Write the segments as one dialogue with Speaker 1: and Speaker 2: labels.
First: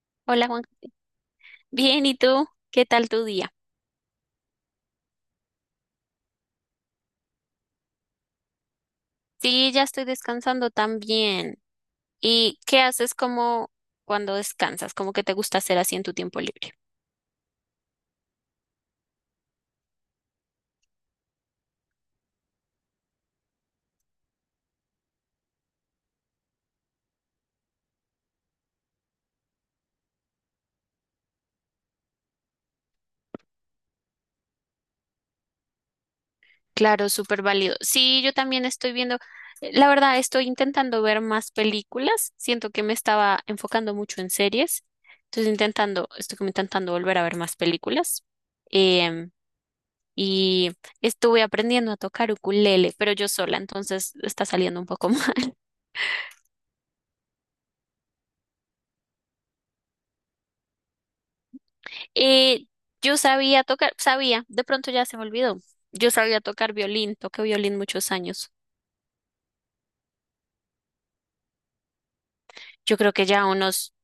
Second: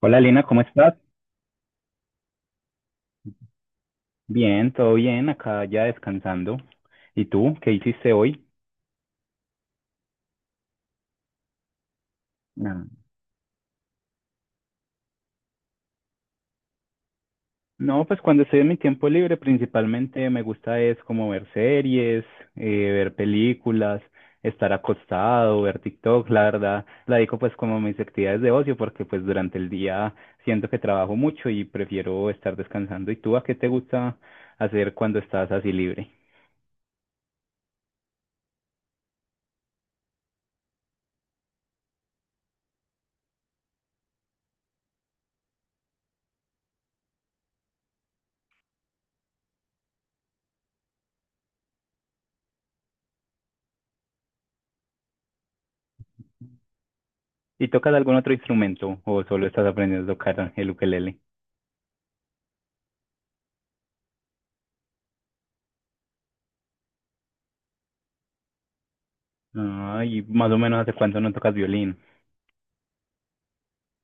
Speaker 1: Hola Lina,
Speaker 2: Hola
Speaker 1: ¿cómo
Speaker 2: Juan.
Speaker 1: estás?
Speaker 2: Bien, ¿y tú? ¿Qué tal tu día?
Speaker 1: Bien, todo bien, acá ya descansando. ¿Y tú, qué hiciste hoy?
Speaker 2: Sí, ya estoy descansando también. ¿Y qué
Speaker 1: Ah.
Speaker 2: haces como cuando descansas? ¿Cómo que te gusta hacer así en tu tiempo libre?
Speaker 1: No, pues cuando estoy en mi tiempo libre principalmente me gusta es como ver series, eh, ver películas, estar acostado, ver TikTok, la verdad, la digo pues como mis actividades de ocio porque pues durante el día siento que trabajo mucho y prefiero estar descansando. ¿Y tú a qué te gusta hacer cuando estás así libre?
Speaker 2: Claro, súper válido. Sí, yo también estoy viendo, la verdad, estoy intentando ver más películas. Siento que me estaba enfocando mucho en series. Entonces intentando, estoy como intentando volver a ver más películas. Em, y Estuve aprendiendo a tocar ukulele, pero yo sola, entonces está saliendo un poco mal.
Speaker 1: ¿Y tocas algún otro instrumento o solo estás aprendiendo a tocar el ukelele?
Speaker 2: Eh, yo sabía tocar, sabía, de pronto ya se me olvidó. Yo sabía tocar violín, toqué violín muchos años.
Speaker 1: Ah, y más o menos ¿hace cuánto no tocas violín?
Speaker 2: Yo creo que ya unos,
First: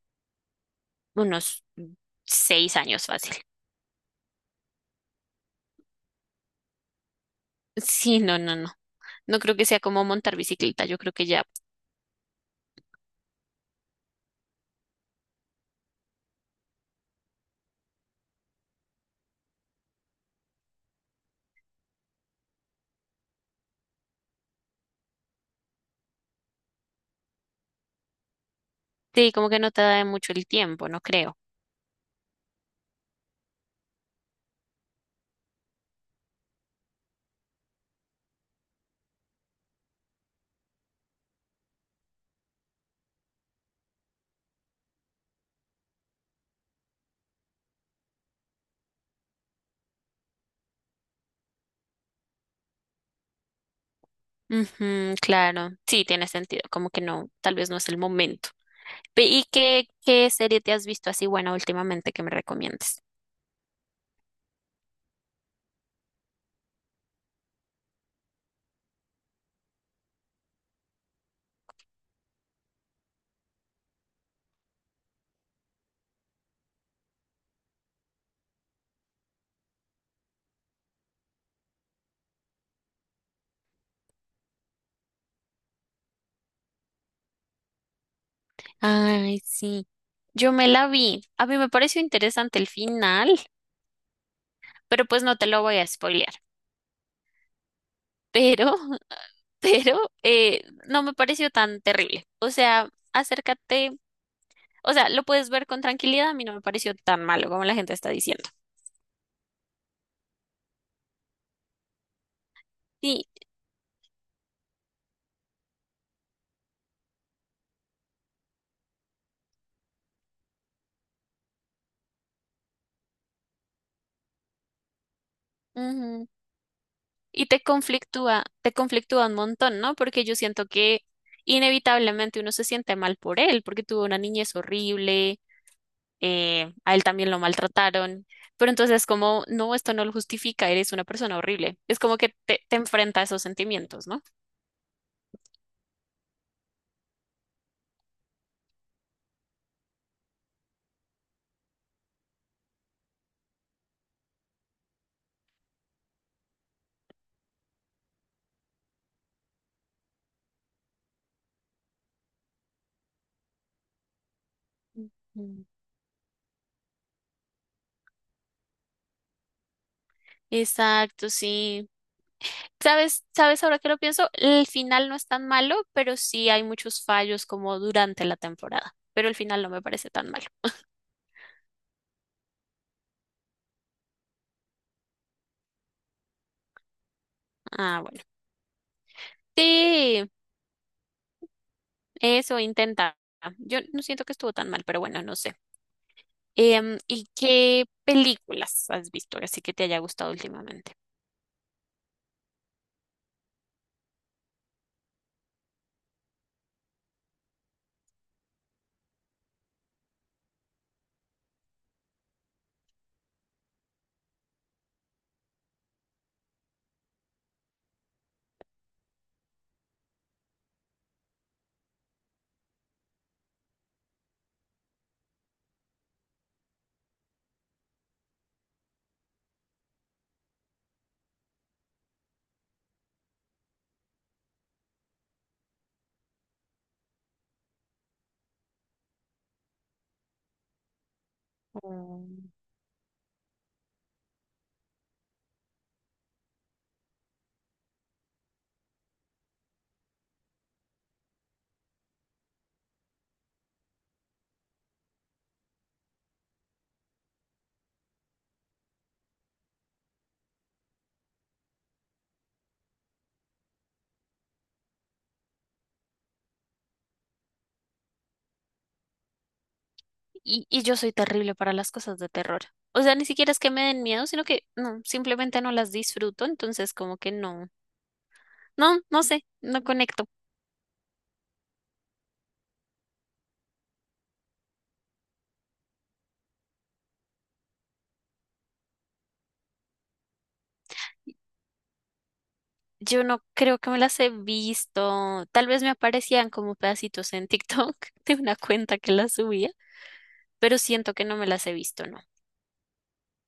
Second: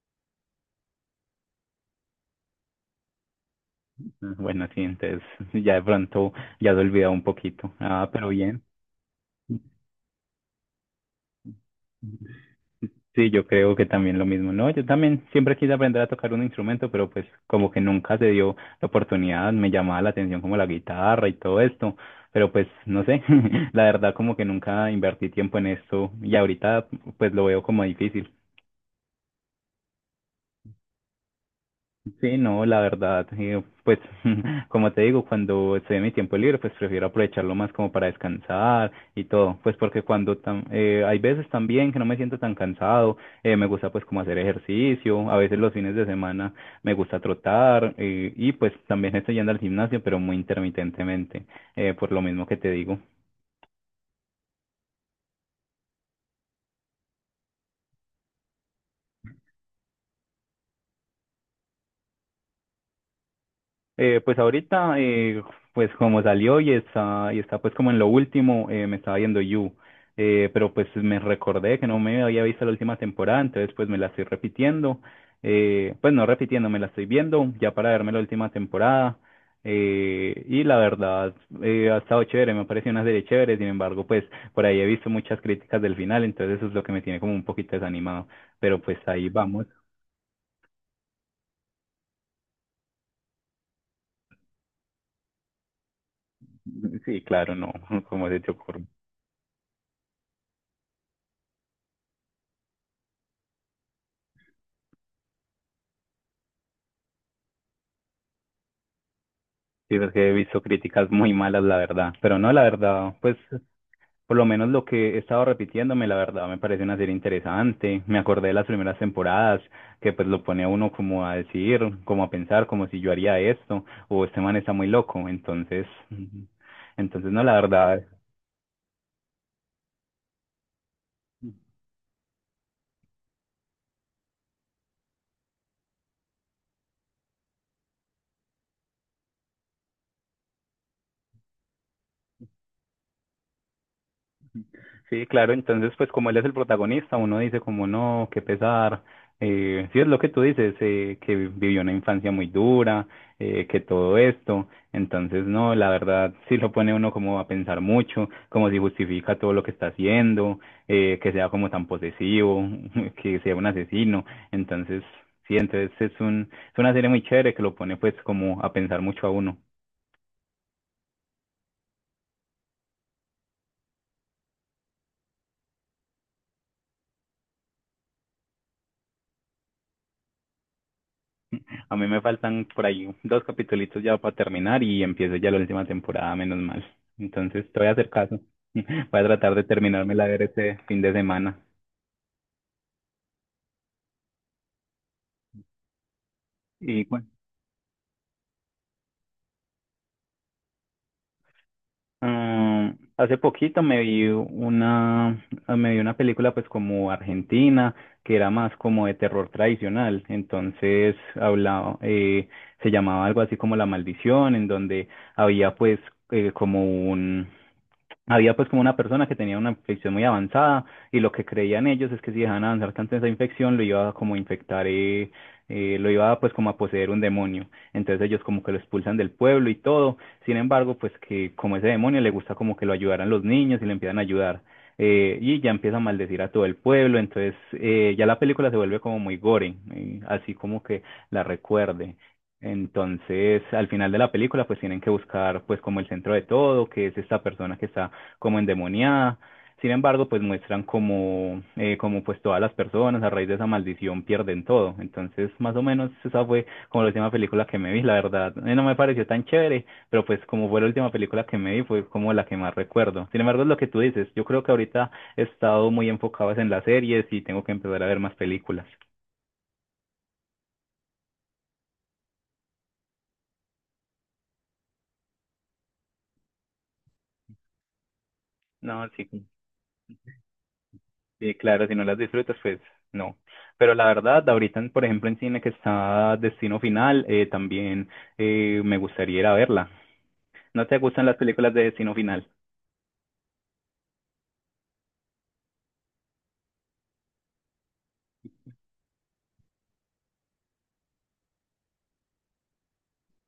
Speaker 2: unos 6 años fácil.
Speaker 1: Ah, bueno, sí, entonces ya de pronto ya has olvidado un poquito. Ah,
Speaker 2: Sí,
Speaker 1: pero
Speaker 2: no, no,
Speaker 1: bien.
Speaker 2: no. No creo que sea como montar bicicleta, yo creo que ya.
Speaker 1: Sí, yo creo que también lo mismo. No, yo también siempre quise aprender a tocar un instrumento, pero pues como que nunca se dio la oportunidad, me llamaba la atención como la guitarra y todo esto, pero pues no sé, la verdad como que nunca invertí tiempo en esto y ahorita pues lo veo como difícil.
Speaker 2: Sí, como que no te da mucho el tiempo, no creo.
Speaker 1: Sí, no, la verdad, pues como te digo, cuando estoy en mi tiempo libre, pues prefiero aprovecharlo más como para descansar y todo, pues porque cuando hay veces también que no me siento tan cansado, me gusta pues como hacer ejercicio, a veces los fines de semana me gusta trotar y pues también estoy yendo al gimnasio, pero muy intermitentemente, por lo mismo que te digo.
Speaker 2: Ujú, claro, sí, tiene sentido, como que no, tal vez no es el momento. ¿Y qué, qué serie te has visto así buena últimamente que me recomiendes?
Speaker 1: Pues ahorita, pues como salió y está pues como en lo último, me estaba viendo You, pero pues me recordé que no me había visto la última temporada, entonces pues me la estoy repitiendo, pues no repitiendo, me la estoy viendo ya para verme la última temporada, y la verdad, ha estado chévere, me ha parecido una serie chévere, sin embargo, pues por ahí he visto muchas críticas del final, entonces eso es lo que me tiene como un poquito desanimado, pero pues ahí
Speaker 2: Ay,
Speaker 1: vamos,
Speaker 2: sí. Yo me la vi. A mí me pareció interesante el final, pero pues no te lo voy a spoilear.
Speaker 1: sí, claro, no, como se te
Speaker 2: Pero,
Speaker 1: ocurre.
Speaker 2: pero no me pareció tan terrible. O sea, acércate. O sea, lo puedes ver con tranquilidad. A mí no me pareció tan malo como la gente está diciendo.
Speaker 1: Sí, porque he visto críticas muy malas, la verdad. Pero no, la verdad,
Speaker 2: Sí.
Speaker 1: pues por lo menos lo que he estado repitiéndome, la verdad, me parece una serie interesante. Me acordé de las primeras temporadas, que pues lo pone a uno como a decir, como a pensar, como si yo haría esto, o este man está muy loco. Entonces,
Speaker 2: Ujú.
Speaker 1: entonces no,
Speaker 2: Y
Speaker 1: la verdad.
Speaker 2: te conflictúa un montón, ¿no? Porque yo siento que inevitablemente uno se siente mal por él, porque tuvo una niñez horrible, a él también lo maltrataron, pero entonces como, no, esto no lo justifica, eres una persona horrible. Es como que te enfrenta a esos sentimientos, ¿no?
Speaker 1: Sí, claro, entonces pues como él es el protagonista, uno dice como no, qué pesar. Sí es lo que tú dices, que vivió una infancia muy dura, que todo esto. Entonces no, la verdad sí lo pone uno como a pensar mucho, como si justifica todo lo que está haciendo, que sea como tan posesivo, que sea un asesino. Entonces sí,
Speaker 2: Ujú.
Speaker 1: entonces es una serie muy chévere que lo pone pues como a pensar mucho a uno.
Speaker 2: Exacto, sí. ¿Sabes, sabes ahora que lo pienso? El final no es tan malo, pero sí hay muchos fallos como durante la temporada. Pero el final no me parece tan malo.
Speaker 1: A mí me faltan por ahí dos capitulitos ya para terminar y empiezo ya la última temporada, menos mal. Entonces te voy a
Speaker 2: Ah,
Speaker 1: hacer
Speaker 2: bueno.
Speaker 1: caso. Voy a tratar de terminarme la
Speaker 2: Sí,
Speaker 1: ver este fin de semana.
Speaker 2: eso intenta. Yo no siento que estuvo tan mal, pero bueno, no sé.
Speaker 1: Y bueno,
Speaker 2: ¿Y qué películas has visto así que te haya gustado últimamente?
Speaker 1: ah, hace poquito me vi una película pues como argentina, que era más como de terror tradicional. Entonces hablaba, se llamaba algo así como La Maldición, en donde había pues como Había pues como una persona que tenía una infección muy avanzada y lo que creían ellos es que si dejaban avanzar tanto esa infección lo iba a como infectar, lo iba pues como a poseer un demonio. Entonces ellos como que lo expulsan del pueblo y todo. Sin embargo, pues que como ese demonio le gusta como que lo ayudaran los niños y le empiezan a ayudar. Y ya empieza a maldecir a todo el pueblo. Entonces ya la película se vuelve como muy gore, así como que la recuerde.
Speaker 2: Mm.
Speaker 1: Entonces, al final de la película, pues tienen que buscar, pues, como el centro de todo, que es esta persona que está como endemoniada. Sin embargo, pues muestran como, como pues todas las personas a raíz de esa maldición pierden todo. Entonces, más o menos esa fue como la última película que me vi, la verdad. No me pareció tan chévere, pero pues como fue la última película que me vi, fue como la que más recuerdo. Sin embargo, es lo que tú dices. Yo creo que ahorita he estado muy enfocado es en las series y tengo que empezar a ver más películas.
Speaker 2: Y yo soy terrible para las cosas de terror. O sea, ni siquiera es que me den miedo, sino que no, simplemente no las disfruto, entonces como que no,
Speaker 1: No,
Speaker 2: no
Speaker 1: sí.
Speaker 2: sé, no conecto.
Speaker 1: Sí, claro, si no las disfrutas, pues no. Pero la verdad, ahorita, por ejemplo, en cine que está Destino Final, también me gustaría ir a verla. ¿No te gustan las películas de Destino Final?
Speaker 2: Yo no creo que me las he visto. Tal vez me aparecían como pedacitos en TikTok de una cuenta que las subía, pero siento que no me las he visto, ¿no?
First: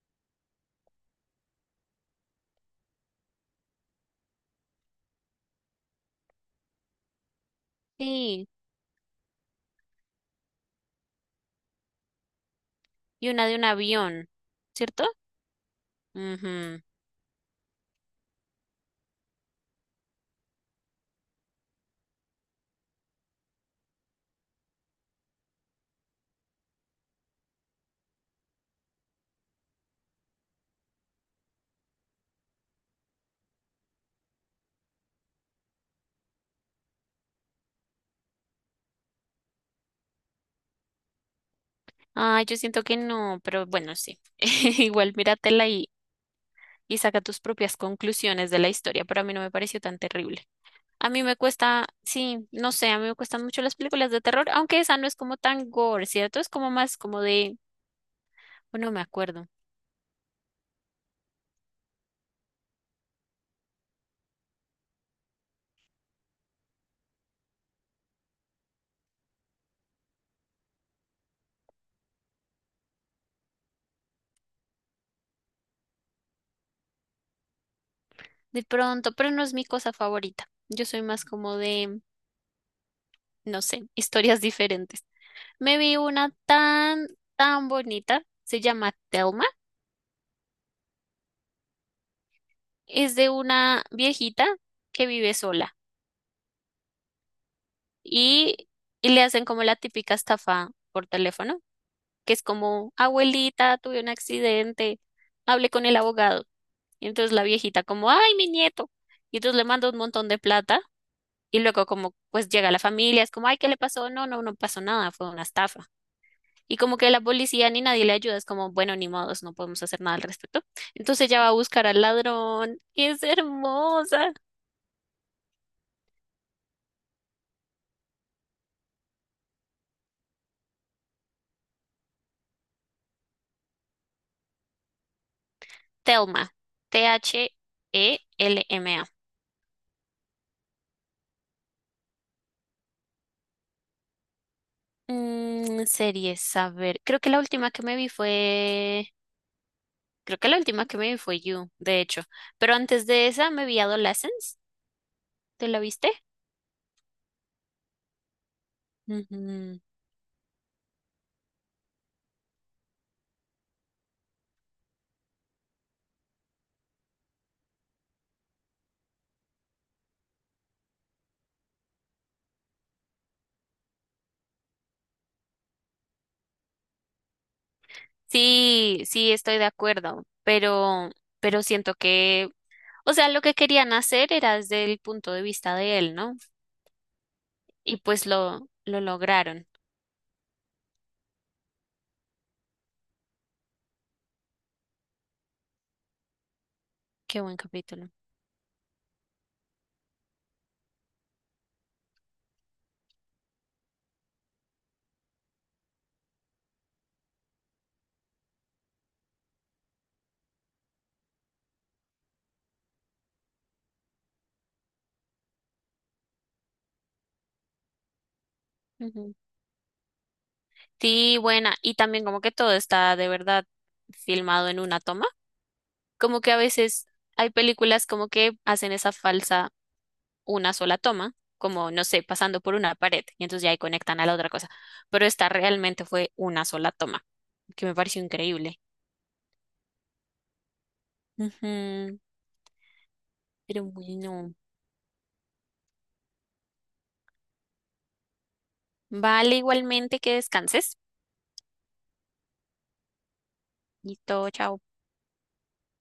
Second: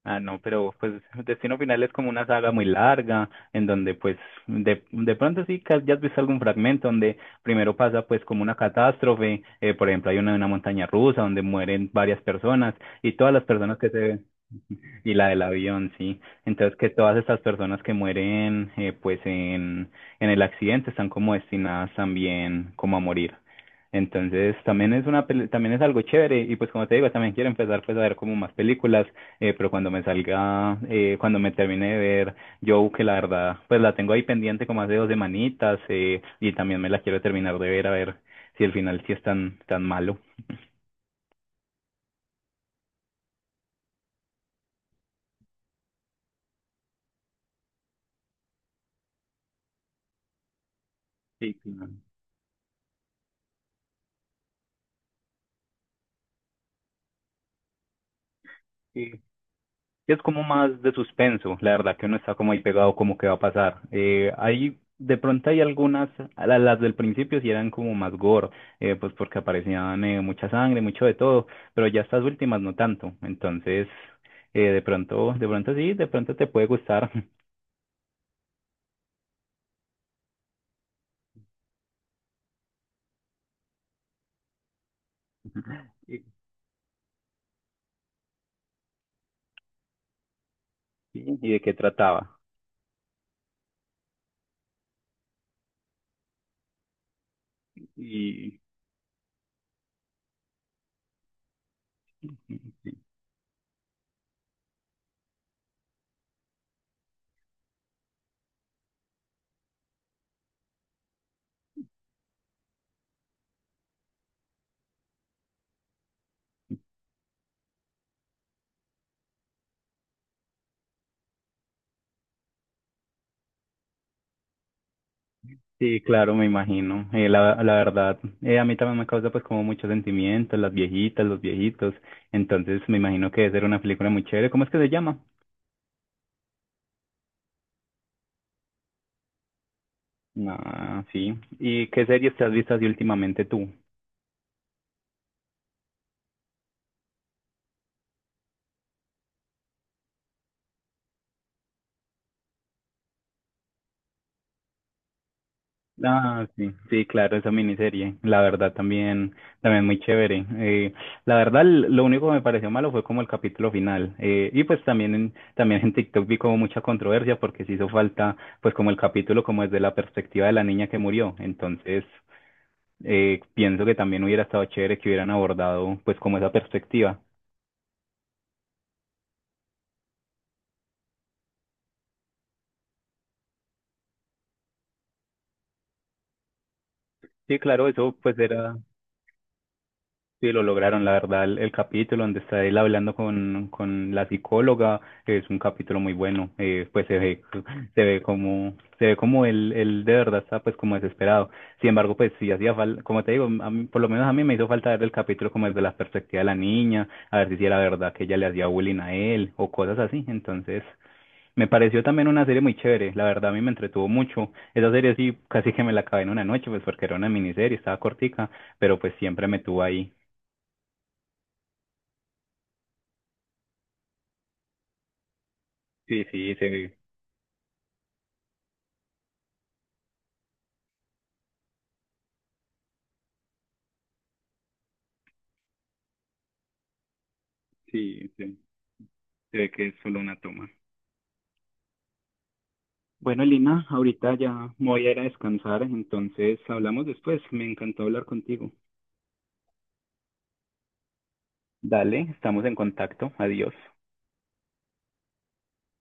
Speaker 1: Ah, no, pero pues Destino Final es como una saga muy larga, en donde pues de pronto sí que ya has visto algún fragmento donde primero pasa pues como
Speaker 2: Sí,
Speaker 1: una catástrofe, por ejemplo hay una de una montaña rusa donde mueren varias personas y
Speaker 2: y
Speaker 1: todas las
Speaker 2: una de un
Speaker 1: personas que se
Speaker 2: avión, ¿cierto?
Speaker 1: y la del avión, sí. Entonces
Speaker 2: Ujú.
Speaker 1: que todas estas personas que mueren pues en el accidente están como destinadas también como a morir. Entonces también es una también es algo chévere y pues como te digo también quiero empezar pues a ver como más películas pero cuando me salga, cuando me termine de ver Joe, que la verdad, pues la tengo ahí pendiente como hace dos semanitas, y también me la quiero terminar de ver a ver si el final sí es tan, tan malo.
Speaker 2: Ay, yo siento que no, pero bueno, sí. Igual míratela y saca tus propias conclusiones de la historia, pero a mí no me pareció tan terrible. A mí me
Speaker 1: Sí,
Speaker 2: cuesta,
Speaker 1: claro.
Speaker 2: sí, no sé, a mí me cuestan mucho las películas de terror, aunque esa no es como tan gore, ¿cierto? Es como más como de, bueno, no me
Speaker 1: Sí,
Speaker 2: acuerdo.
Speaker 1: es como más de suspenso, la verdad que uno está como ahí pegado como que va a pasar. Hay, de pronto hay algunas, las del principio sí eran como más gore, pues porque aparecían mucha sangre, mucho de todo, pero ya estas últimas no tanto, entonces de pronto sí, de pronto te puede gustar.
Speaker 2: De pronto, pero no es mi cosa favorita. Yo soy más como de, no sé, historias diferentes. Me vi
Speaker 1: Y,
Speaker 2: una tan, tan bonita, se llama Thelma.
Speaker 1: sí, ¿y de qué trataba?
Speaker 2: Es de una viejita que vive sola
Speaker 1: Y
Speaker 2: y, y le hacen como la típica estafa por teléfono, que es como, abuelita, tuve un accidente, hablé con el abogado. Y entonces la viejita como, ay, mi nieto. Y entonces le manda un montón de plata y luego como, pues llega la familia, es como, ay, ¿qué le pasó? No, no pasó nada, fue una estafa. Y como que la policía ni nadie le ayuda, es como, bueno, ni modos, no podemos hacer nada al respecto. Entonces ella va a buscar al ladrón. Es hermosa.
Speaker 1: sí, claro, me imagino. La verdad, a mí también me causa pues como muchos sentimientos, las viejitas, los viejitos. Entonces me imagino que debe ser una película muy chévere. ¿Cómo es que se llama?
Speaker 2: Thelma. Thelma.
Speaker 1: Ah, sí. ¿Y qué series te has visto así últimamente tú?
Speaker 2: Mm, series, a ver. Creo que la última que me vi fue. Creo que la última que me vi fue You, de hecho. Pero antes de esa me vi Adolescence. ¿Te la viste?
Speaker 1: Ah, sí, sí, claro, esa miniserie, la verdad también,
Speaker 2: Ujú.
Speaker 1: también muy chévere. La verdad, lo único que me pareció malo fue como el capítulo final. Y pues también también en TikTok vi como mucha controversia porque se hizo falta, pues como el capítulo como desde la perspectiva de la niña que murió. Entonces, pienso que también hubiera estado chévere que hubieran abordado pues como esa perspectiva.
Speaker 2: Sí, sí, estoy de acuerdo. Pero siento que. O sea, lo que querían hacer era desde el punto de vista de él, ¿no?
Speaker 1: Sí, claro,
Speaker 2: Y
Speaker 1: eso
Speaker 2: pues
Speaker 1: pues era.
Speaker 2: lo lograron.
Speaker 1: Sí, lo lograron, la verdad, el capítulo donde está él hablando con la psicóloga es un capítulo muy bueno, pues se
Speaker 2: Qué
Speaker 1: ve,
Speaker 2: buen capítulo.
Speaker 1: se ve como él de verdad está pues como desesperado, sin embargo pues sí hacía falta, como te digo, por lo menos a mí me hizo falta ver el capítulo como desde la perspectiva de la niña, a ver si sí era verdad que ella le hacía bullying a él o cosas así, entonces me pareció también una serie muy chévere, la verdad a mí me entretuvo mucho, esa serie sí casi que me la acabé en una noche pues porque era una miniserie, estaba cortica pero pues
Speaker 2: Ujú.
Speaker 1: siempre me tuvo ahí.
Speaker 2: Sí, buena. Y también como que todo está de verdad filmado en una toma.
Speaker 1: Sí,
Speaker 2: Como que
Speaker 1: sí,
Speaker 2: a
Speaker 1: se ve,
Speaker 2: veces hay películas como que hacen esa falsa una sola toma, como no sé, pasando por una pared y entonces ya ahí conectan a la otra cosa. Pero esta realmente fue una sola toma, que me pareció
Speaker 1: sí,
Speaker 2: increíble.
Speaker 1: se ve que es solo una toma.
Speaker 2: Ujú.
Speaker 1: Bueno,
Speaker 2: Pero
Speaker 1: Lina, ahorita
Speaker 2: bueno.
Speaker 1: ya me voy a ir a descansar, entonces hablamos después. Me encantó hablar contigo.
Speaker 2: Vale, igualmente que descanses.
Speaker 1: Dale, estamos en contacto. Adiós.
Speaker 2: Y todo, chao.